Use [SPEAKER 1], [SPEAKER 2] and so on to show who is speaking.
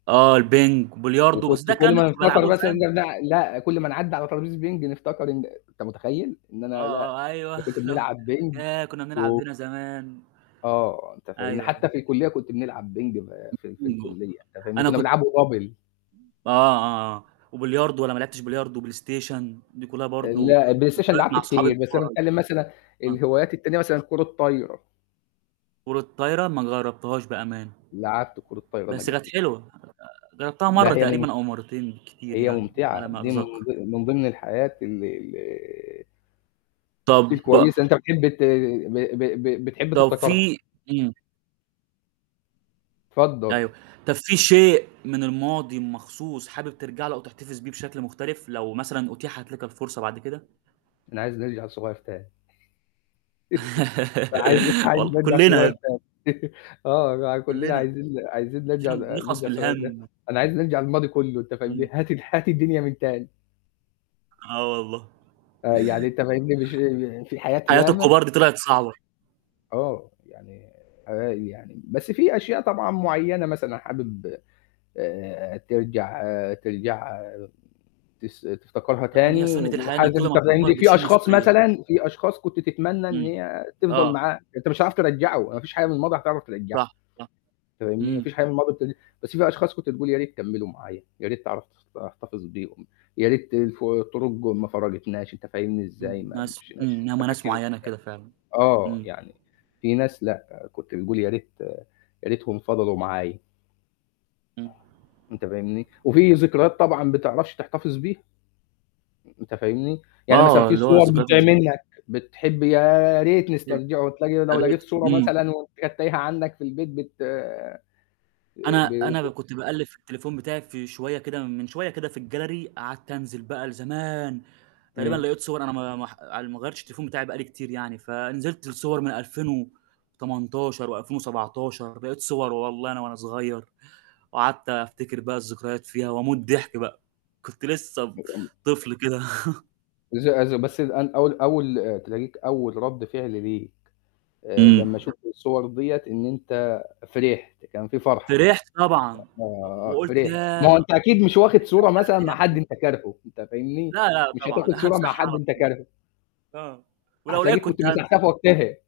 [SPEAKER 1] آه البينج، بلياردو
[SPEAKER 2] وكنت
[SPEAKER 1] بس ده
[SPEAKER 2] كل
[SPEAKER 1] الكلام ده
[SPEAKER 2] ما
[SPEAKER 1] كنت
[SPEAKER 2] نفتكر
[SPEAKER 1] بالعبه ل
[SPEAKER 2] مثلًا
[SPEAKER 1] فاهم؟
[SPEAKER 2] ن لأ، كل ما نعدّي على طرابيزة بينج نفتكر إن أنت متخيل؟ إن
[SPEAKER 1] آه،
[SPEAKER 2] أنا لأ
[SPEAKER 1] آه، أيوه،
[SPEAKER 2] [unintelligible]
[SPEAKER 1] اللي هو
[SPEAKER 2] بنلعب بينج
[SPEAKER 1] ياه! كنا بنلعب
[SPEAKER 2] و
[SPEAKER 1] هنا زمان.
[SPEAKER 2] آه، أنت
[SPEAKER 1] أيوه،
[SPEAKER 2] فاهمني،
[SPEAKER 1] أيوه.
[SPEAKER 2] حتى في الكُلّية كنت بنلعب بينج ب في في
[SPEAKER 1] [unintelligible] ج
[SPEAKER 2] الكُلّية، أنت فاهمني،
[SPEAKER 1] أنا
[SPEAKER 2] كنا
[SPEAKER 1] كنت
[SPEAKER 2] بنلعبه double.
[SPEAKER 1] آه، آه، آه. وبلياردو، والّا ما لعبتش بلياردو وبلايستيشن، دي كُلّها برضه
[SPEAKER 2] لأ البلايستيشن
[SPEAKER 1] ذكريات
[SPEAKER 2] لعبت
[SPEAKER 1] مع صحاب
[SPEAKER 2] كتير، بس أنا
[SPEAKER 1] [unintelligible]
[SPEAKER 2] باتكلم مثلًا
[SPEAKER 1] آه.
[SPEAKER 2] الهوايات التانية مثلًا كرة طايرة.
[SPEAKER 1] كرة طايرة؟ ما جربتهاش بأمانه.
[SPEAKER 2] لعبت كرة طايرة أنا
[SPEAKER 1] بس كانت
[SPEAKER 2] قبل كده.
[SPEAKER 1] حلوة، جربتها مرّة
[SPEAKER 2] لأ هي مم
[SPEAKER 1] تقريبًا أو مرّتين بالكتير
[SPEAKER 2] هي
[SPEAKER 1] يعني
[SPEAKER 2] ممتعة،
[SPEAKER 1] على ما
[SPEAKER 2] دي من
[SPEAKER 1] أتذكر.
[SPEAKER 2] ض من ضمن الحاجات ال ال
[SPEAKER 1] طب
[SPEAKER 2] إس كويسه أنت بتحب ت ب ب ب بتحب
[SPEAKER 1] طب
[SPEAKER 2] تفتكرها.
[SPEAKER 1] في إمم.
[SPEAKER 2] اتفضل.
[SPEAKER 1] أيوه، طب في شيء من الماضي مخصوص حابب ترجع له أو تحتفظ بيه بشكل مختلف لو مثلًا أُتيحت لك الفرصة بعد كده؟
[SPEAKER 2] أنا عايز نرجع صغير تاني. عايز عايز
[SPEAKER 1] والل
[SPEAKER 2] نرجع
[SPEAKER 1] كُلّنا يا
[SPEAKER 2] صغير
[SPEAKER 1] بني.
[SPEAKER 2] تاني. آه كلّنا
[SPEAKER 1] كُلّنا.
[SPEAKER 2] عايزين ن عايزين نرجع
[SPEAKER 1] عشان نخلص
[SPEAKER 2] نرجع
[SPEAKER 1] من
[SPEAKER 2] صغيرين تاني،
[SPEAKER 1] الهم.
[SPEAKER 2] أنا عايز نرجع الماضي كلّه أنت فاهمني،
[SPEAKER 1] إمم.
[SPEAKER 2] هات ال هات الدنيا من تاني.
[SPEAKER 1] آه والله.
[SPEAKER 2] آه، يعني أنت فاهمني، مش ف فى حاجات
[SPEAKER 1] حياة
[SPEAKER 2] ياما
[SPEAKER 1] الكبار دي طلعت صعبة.
[SPEAKER 2] آه، يعني آآ يعني بس في أشياء طبعًا معيّنة مثلًا حابب آآ ترجع ترجع تس تفتكرها
[SPEAKER 1] طبعًا
[SPEAKER 2] تاني
[SPEAKER 1] هي سُنّة
[SPEAKER 2] و
[SPEAKER 1] الحياة إن كل ما
[SPEAKER 2] [unintelligible]
[SPEAKER 1] بتكبر
[SPEAKER 2] عندي في
[SPEAKER 1] بتشيل
[SPEAKER 2] أشخاص
[SPEAKER 1] مسؤولية.
[SPEAKER 2] مثلًا في أشخاص كنت تتمنى إن
[SPEAKER 1] إمم،
[SPEAKER 2] هي تفضل
[SPEAKER 1] آه.
[SPEAKER 2] معاك، أنت مش عارف ترجعه، ما فيش حاجة من الماضي هتعرف ترجعها
[SPEAKER 1] صح، صح،
[SPEAKER 2] فاهمني؟ ما
[SPEAKER 1] إمم.
[SPEAKER 2] فيش حاجة من الماضي بت بس في أشخاص كنت تقول يا ريت كملوا معايا، يا ريت تعرف تخط تحتفظ بيهم، يا ريت الف الطرق ما فرّقتناش، أنت فاهمني إزاي،
[SPEAKER 1] إمم،
[SPEAKER 2] ما
[SPEAKER 1] ناس،
[SPEAKER 2] مشيناش
[SPEAKER 1] إمم، هُم
[SPEAKER 2] أنت
[SPEAKER 1] ناس
[SPEAKER 2] فاكرني يعني
[SPEAKER 1] معيّنة كده فعلًا،
[SPEAKER 2] آه،
[SPEAKER 1] إمم.
[SPEAKER 2] يعني في ناس لأ كنت تقول يا ريت يا ريتهم فضلوا معايا.
[SPEAKER 1] إمم.
[SPEAKER 2] أنت فاهمني؟ وفي ذكريات طبعًا بتعرفش تحتفظ بيها، أنت فاهمني، يعني مثلًا
[SPEAKER 1] آه،
[SPEAKER 2] في
[SPEAKER 1] اللي هو
[SPEAKER 2] صور
[SPEAKER 1] الذكريات
[SPEAKER 2] بتضيع
[SPEAKER 1] ال
[SPEAKER 2] منك بتحب يا ريت
[SPEAKER 1] [unintelligible]
[SPEAKER 2] نسترجعه، تلاقي لو
[SPEAKER 1] ياريت،
[SPEAKER 2] لقيت صورة
[SPEAKER 1] إمم.
[SPEAKER 2] مثلًا وأنت كانت تايهه عندك في البيت بت
[SPEAKER 1] أنا
[SPEAKER 2] ب ب
[SPEAKER 1] أنا ب كنت باقلّب في التليفون بتاعي في شوية كده من شوية كده في الgallery، قعدت أنزل بقى لزمان، تقريبًا
[SPEAKER 2] إمم.
[SPEAKER 1] لقيت صور أنا ما ما ح على ال ما غيرتش التليفون بتاعي بقى لي كتير يعني، فنزلت لصور من 2018 و2017 لقيت صور والله أنا وأنا صغير، وقعدت أفتكر بقى الذكريات فيها وأموت ضحك بقى، كنت لسه ب
[SPEAKER 2] [unintelligible]
[SPEAKER 1] طفل كده
[SPEAKER 2] إز إز بس أن أول أول تلاقيك أول رد فعل ليك آآ،
[SPEAKER 1] إمم.
[SPEAKER 2] لمّا شُفت الصور دِيّة إن أنت فرحت، كان في فرحه،
[SPEAKER 1] فرحت طبعًا و
[SPEAKER 2] آآ،
[SPEAKER 1] وقُلت
[SPEAKER 2] فرحت.
[SPEAKER 1] ياه!
[SPEAKER 2] ما
[SPEAKER 1] نِفسي
[SPEAKER 2] هو
[SPEAKER 1] أرجع
[SPEAKER 2] أنت أكيد مش واخد صورة مثلًا مع
[SPEAKER 1] للأيام
[SPEAKER 2] حد
[SPEAKER 1] دي.
[SPEAKER 2] أنت كارهه، أنت فاهمني،
[SPEAKER 1] لا، لأ،
[SPEAKER 2] مش
[SPEAKER 1] طبعًا
[SPEAKER 2] هتاخد صورة مع
[SPEAKER 1] هامسحها
[SPEAKER 2] حد
[SPEAKER 1] على
[SPEAKER 2] أنت
[SPEAKER 1] طول.
[SPEAKER 2] كارهه.
[SPEAKER 1] آه، ولو لقيت
[SPEAKER 2] هتلاقيك كنت
[SPEAKER 1] كنت هامسح.
[SPEAKER 2] مسحتها في وقتها.